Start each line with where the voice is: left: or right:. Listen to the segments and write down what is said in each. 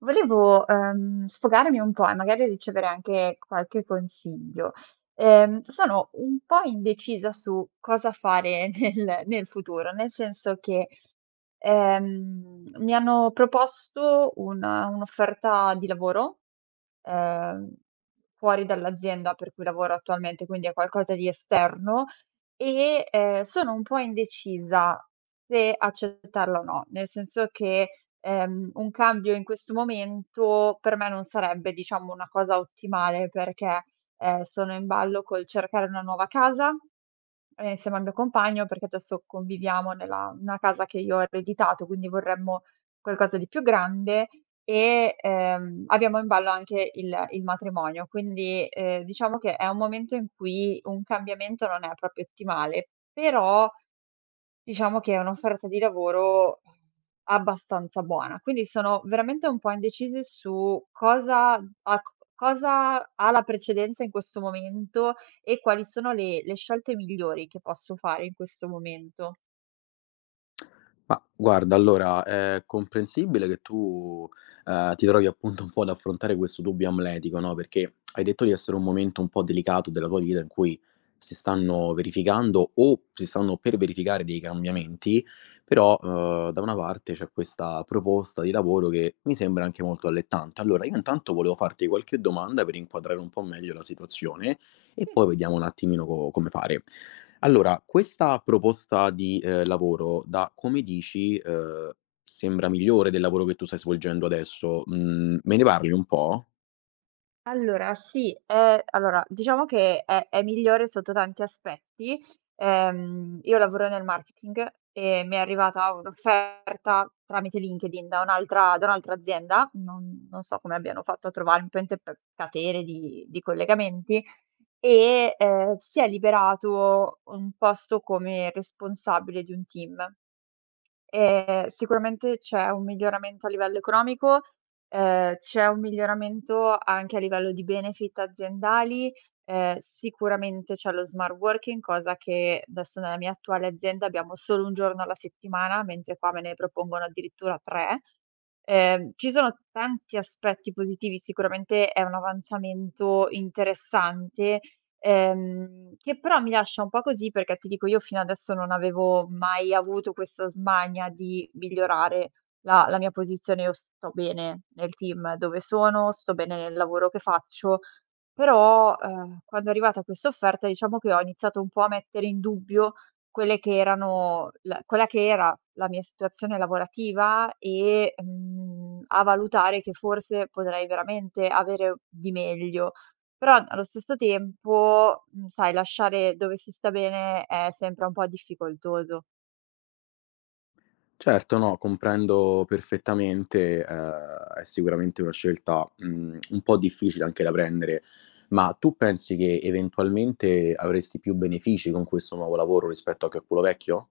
right: Volevo, sfogarmi un po' e magari ricevere anche qualche consiglio. Sono un po' indecisa su cosa fare nel futuro, nel senso che, mi hanno proposto una un'offerta di lavoro, ehm, fuori dall'azienda per cui lavoro attualmente, quindi è qualcosa di esterno e, sono un po' indecisa se accettarla o no, nel senso che, un cambio in questo momento per me non sarebbe, diciamo, una cosa ottimale perché, sono in ballo col cercare una nuova casa, insieme al mio compagno, perché adesso conviviamo nella una casa che io ho ereditato, quindi vorremmo qualcosa di più grande e, abbiamo in ballo anche il matrimonio. Quindi, diciamo che è un momento in cui un cambiamento non è proprio ottimale, però diciamo che è un'offerta di lavoro abbastanza buona, quindi sono veramente un po' indecisi su cosa a c cosa ha la precedenza in questo momento e quali sono le scelte migliori che posso fare in questo momento.
left: Ma guarda, allora è comprensibile che tu, ti trovi appunto un po' ad affrontare questo dubbio amletico, no, perché hai detto di essere un momento un po' delicato della tua vita in cui si stanno verificando o si stanno per verificare dei
right: Mh-mh.
left: cambiamenti, però, da una parte c'è questa proposta di lavoro che mi sembra anche molto allettante. Allora io intanto volevo farti qualche domanda per inquadrare un po' meglio la situazione e
right: Sì,
left: poi vediamo un attimino co come fare.
right: cer
left: Allora, questa proposta di, lavoro da come dici, sembra migliore del lavoro che tu stai svolgendo adesso. Mhmm, me ne parli un po'?
right: allora sì, allora diciamo che è migliore sotto tanti aspetti. Io lavoro nel marketing e mi è arrivata un'offerta tramite LinkedIn da un'altra azienda, non so come abbiano fatto a trovarmi, probabilmente per catene di collegamenti, e, si è liberato un posto come responsabile di un team. Sicuramente c'è un miglioramento a livello economico, c'è un miglioramento anche a livello di benefit aziendali, sicuramente c'è lo smart working, cosa che adesso nella mia attuale azienda abbiamo solo 1 giorno alla settimana, mentre qua me ne propongono addirittura 3. Ci sono tanti aspetti positivi, sicuramente è un avanzamento interessante, che però mi lascia un po' così perché ti dico io fino adesso non avevo mai avuto questa smania di migliorare la mia posizione. Io sto bene nel team dove sono, sto bene nel lavoro che faccio però, quando è arrivata questa offerta, diciamo che ho iniziato un po' a mettere in dubbio quelle che erano la quella che era la mia situazione lavorativa e, a valutare che forse potrei veramente avere di meglio. Però allo stesso tempo, sai, lasciare dove si sta bene è sempre un po' difficoltoso.
left: Certo, no, comprendo perfettamente, è sicuramente una scelta, mhmm, un po' difficile anche da prendere, ma tu pensi che eventualmente avresti più benefici con questo nuovo lavoro rispetto a che quello vecchio?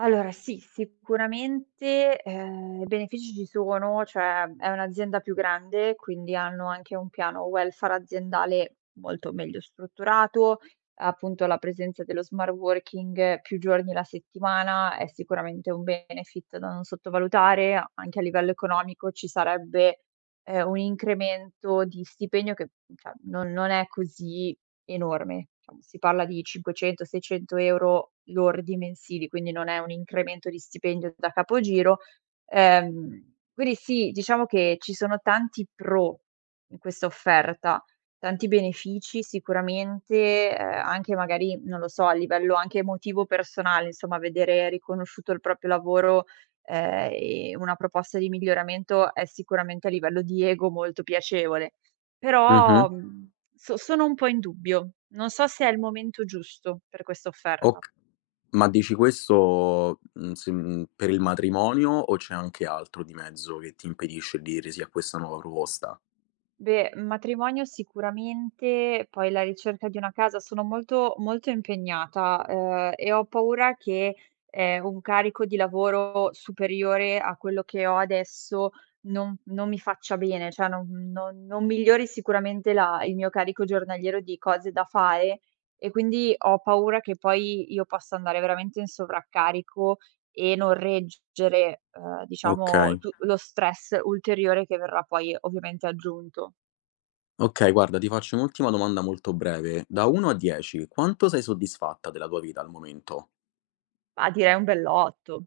right: Allora sì, sicuramente, benefici ci sono, cioè è un'azienda più grande, quindi hanno anche un piano welfare aziendale molto meglio strutturato, appunto la presenza dello smart working più giorni la settimana è sicuramente un benefit da non sottovalutare, a anche a livello economico ci sarebbe, un incremento di stipendio che, cioè non è così enorme. Diciamo, si parla di 500, 600 € lordi mensili, quindi non è un incremento di stipendio da capogiro. Quindi sì, diciamo che ci sono tanti pro in questa offerta, tanti benefici sicuramente, anche magari, non lo so, a livello anche emotivo personale, insomma, vedere riconosciuto il proprio lavoro, e una proposta di miglioramento è sicuramente a livello di ego molto piacevole.
left: Mh-mh.
right: Però, sono un po' in dubbio. Non so se è il momento giusto per questa offerta.
left: Oc Ma dici questo, mhmm, se mhmm, per il matrimonio o c'è anche altro di mezzo che ti impedisce di dire sì a questa nuova proposta?
right: Beh, matrimonio sicuramente, poi la ricerca di una casa sono molto, molto impegnata, e ho paura che, un carico di lavoro superiore a quello che ho adesso non mi faccia bene, cioè non migliori sicuramente la il mio carico giornaliero di cose da fare e quindi ho paura che poi io possa andare veramente in sovraccarico e non reggere, diciamo
left: Okay.
right: tu lo stress ulteriore che verrà poi ovviamente aggiunto.
left: Okay, guarda ti faccio un'ultima domanda molto breve. Da 1 a 10 quanto sei soddisfatta della tua vita al momento?
right: Ma direi un bell'8.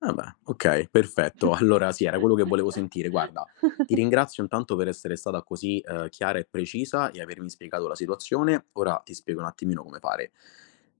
left: Ah beh, okay, perfetto. Allora sì, era quello che volevo sentire. Guarda, ti ringrazio intanto per essere stata così, chiara e precisa e avermi spiegato la situazione. Ora ti spiego un attimino come fare.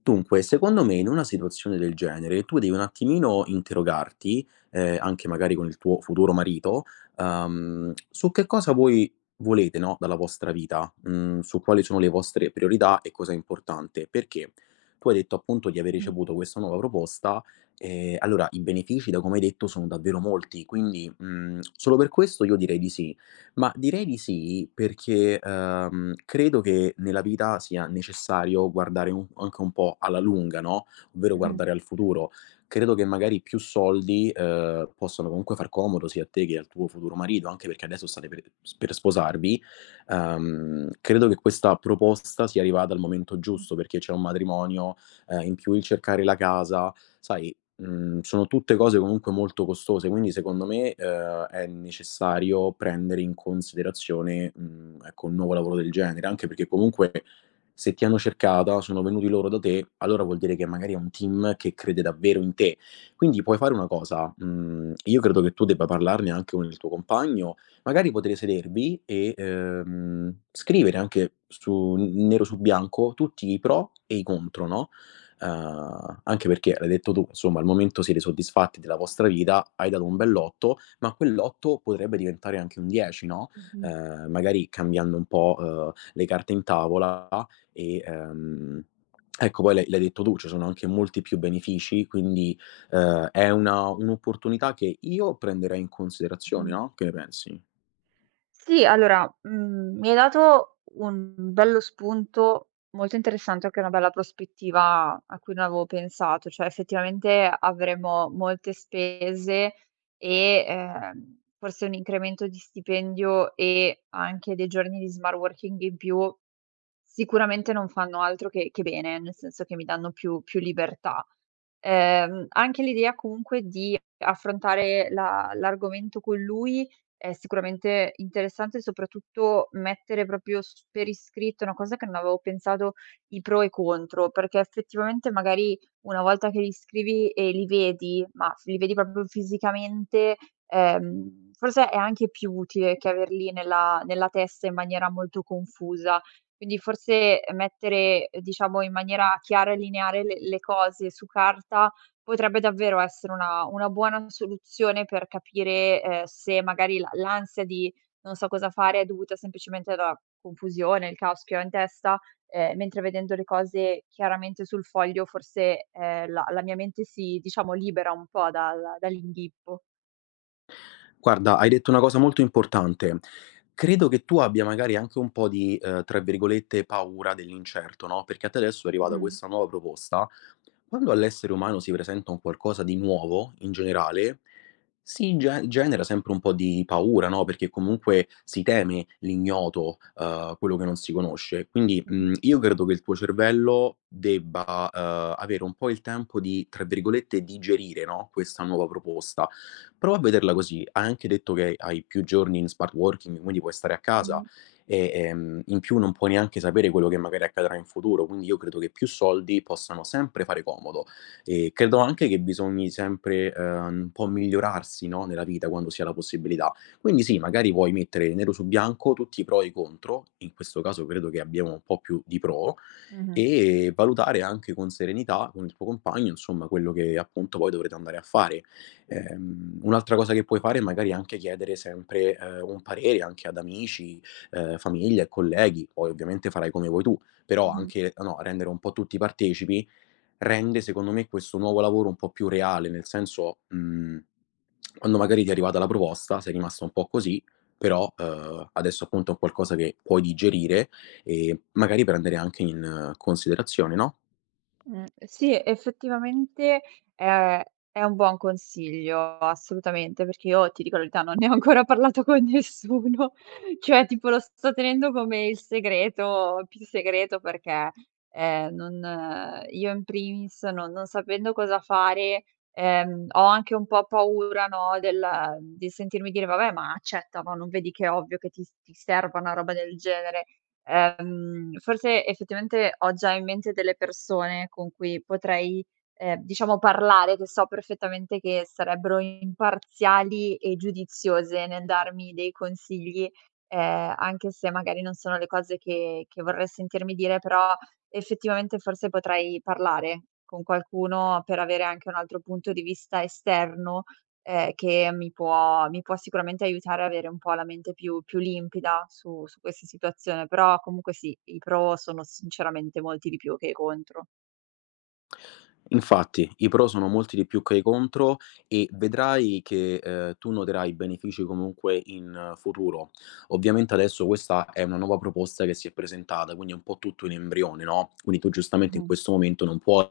left: Dunque, secondo me in una situazione del genere tu devi un attimino interrogarti, anche magari con il tuo futuro marito, su che cosa voi volete, no, dalla vostra vita, mhmm, su quali sono le vostre priorità e cosa è importante. Perché tu hai detto appunto di aver
right: Mh-mh,
left: ricevuto questa nuova proposta. Allora i benefici da come hai detto sono davvero molti, quindi, mhmm, solo per questo io direi di sì. Ma direi di sì perché, credo che nella vita sia necessario guardare un anche un po' alla lunga, no, ovvero
right: mh-mh,
left: guardare al futuro. Credo che magari più soldi, possano comunque far comodo sia a te che al tuo futuro marito, anche perché adesso state per sposarvi. Credo che questa proposta sia arrivata al momento
right: mh,
left: giusto perché c'è un matrimonio, in più il cercare la casa, sai. Mhmm, sono tutte cose comunque molto costose, quindi secondo me, è necessario prendere in considerazione, mhmm, ecco, un nuovo lavoro del genere, anche perché comunque se ti hanno cercata, sono venuti loro da te, allora vuol dire che magari è un team che crede davvero in te. Quindi puoi fare una cosa, mhmm, io credo che tu debba parlarne anche con il tuo compagno, magari potete sedervi e, scrivere anche su n nero su bianco tutti i pro e i contro, no. Anche perché l'hai detto tu, insomma al momento siete soddisfatti della vostra vita, hai dato un bell'8, ma quell'8 potrebbe diventare anche un 10, no,
right: mh-mh,
left: magari cambiando un po', le carte in tavola e, ecco poi l'hai detto tu, ci sono anche molti più benefici, quindi, è una un'opportunità che io prenderei in considerazione,
right: mh-mh.
left: no, che ne pensi?
right: Sì, allora, mi hai dato un bello spunto molto interessante, anche una bella prospettiva a cui non avevo pensato, cioè effettivamente avremo molte spese e, forse un incremento di stipendio e anche dei giorni di smart working in più, sicuramente non fanno altro che bene, nel senso che mi danno più libertà. Anche l'idea comunque di affrontare la l'argomento con lui è sicuramente interessante, soprattutto mettere proprio s per iscritto, è una cosa che non avevo pensato, i pro e i contro, perché effettivamente magari una volta che li scrivi e li vedi, ma f li vedi proprio fisicamente, forse è anche più utile che averli nella testa in maniera molto confusa. Quindi forse mettere, diciamo, in maniera chiara e lineare le cose su carta potrebbe davvero essere una buona soluzione per capire, se magari la l'ansia di non so cosa fare è dovuta semplicemente alla confusione, il caos che ho in testa, mentre vedendo le cose chiaramente sul foglio forse, la mia mente si, diciamo, libera un po' dall'inghippo.
left: Guarda, hai detto una cosa molto importante. Credo che tu abbia magari anche un po' di, tra virgolette, "paura dell'incerto", no, perché a te adesso è arrivata
right: Mh-mh.
left: questa nuova proposta quando all'essere umano si presenta un qualcosa di nuovo, in generale, si genera sempre un po' di paura, no? Perché comunque si teme l'ignoto, quello che non si conosce. Quindi,
right: Mh-mh.
left: io credo che il tuo cervello debba, avere un po' il tempo di, tra virgolette, digerire, no? Questa nuova proposta. Prova a vederla così. Hai anche detto che hai più giorni in smart working, quindi puoi stare a casa
right: Mh.
left: e, in più non puoi neanche sapere quello che magari accadrà in futuro, quindi io credo che più soldi possano sempre fare comodo. E credo anche che bisogni sempre, un po' migliorarsi, no, nella vita quando si ha la possibilità. Quindi sì, magari puoi mettere nero su bianco tutti i pro e i contro, in questo caso credo che abbiamo un po' più di pro,
right: Mh-mh.
left: e valutare anche con serenità, con il tuo compagno, insomma, quello che appunto poi dovrete andare a fare. Un'altra cosa che puoi fare è magari anche chiedere sempre, un parere anche ad amici, famiglia e colleghi, poi ovviamente farai come vuoi tu, però
right: Mh-mh.
left: anche, no, rendere un po' tutti partecipi, rende secondo me questo nuovo lavoro un po' più reale, nel senso, mhmm, quando magari ti è arrivata la proposta, sei rimasto un po' così, però, adesso appunto è un qualcosa che puoi digerire e magari prendere anche in considerazione, no?
right: Sì, effettivamente è è un buon consiglio, assolutamente, perché io ti dico la verità, non ne ho ancora parlato con nessuno, cioè tipo lo sto tenendo come il segreto più segreto perché, non io in primis non sapendo cosa fare, ho anche un po' paura, no, del di sentirmi dire: "Vabbè, ma accetta, ma non vedi che è ovvio che ti serva una roba del genere?" Forse effettivamente ho già in mente delle persone con cui potrei, diciamo parlare, che so perfettamente che sarebbero imparziali e giudiziose nel darmi dei consigli, anche se magari non sono le cose che vorrei sentirmi dire, però effettivamente forse potrei parlare con qualcuno per avere anche un altro punto di vista esterno, che mi può sicuramente aiutare a avere un po' la mente più limpida su questa situazione, però comunque sì, i pro sono sinceramente molti di più che i contro.
left: Infatti, i pro sono molti di più che i contro e vedrai che, tu noterai benefici comunque in futuro. Ovviamente adesso questa è una nuova proposta che si è presentata, quindi è un po' tutto in embrione, no, quindi tu giustamente in
right: Mh-mh.
left: questo momento non puoi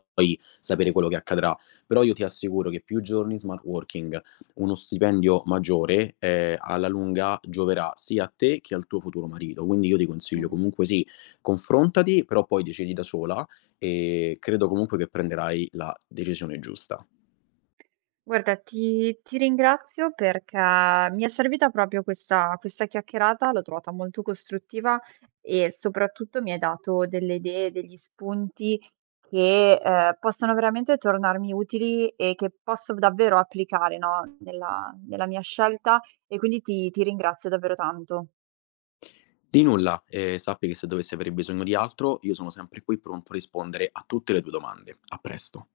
left: sapere quello che accadrà, però io ti assicuro che più giorni in smart working, uno stipendio maggiore, alla lunga gioverà sia a te che al tuo futuro marito. Quindi io ti consiglio
right: Mh.
left: comunque sì, confrontati, però poi decidi da sola e credo comunque che prenderai la decisione giusta.
right: Guarda, ti ringrazio perché mi è servita proprio questa chiacchierata, l'ho trovata molto costruttiva e soprattutto mi hai dato delle idee, degli spunti che, possono veramente tornarmi utili e che posso davvero applicare, no, nella mia scelta e quindi ti ringrazio davvero tanto.
left: Di nulla, e sappi che se dovessi avere bisogno di altro, io sono sempre qui pronto a rispondere a tutte le tue domande. A presto.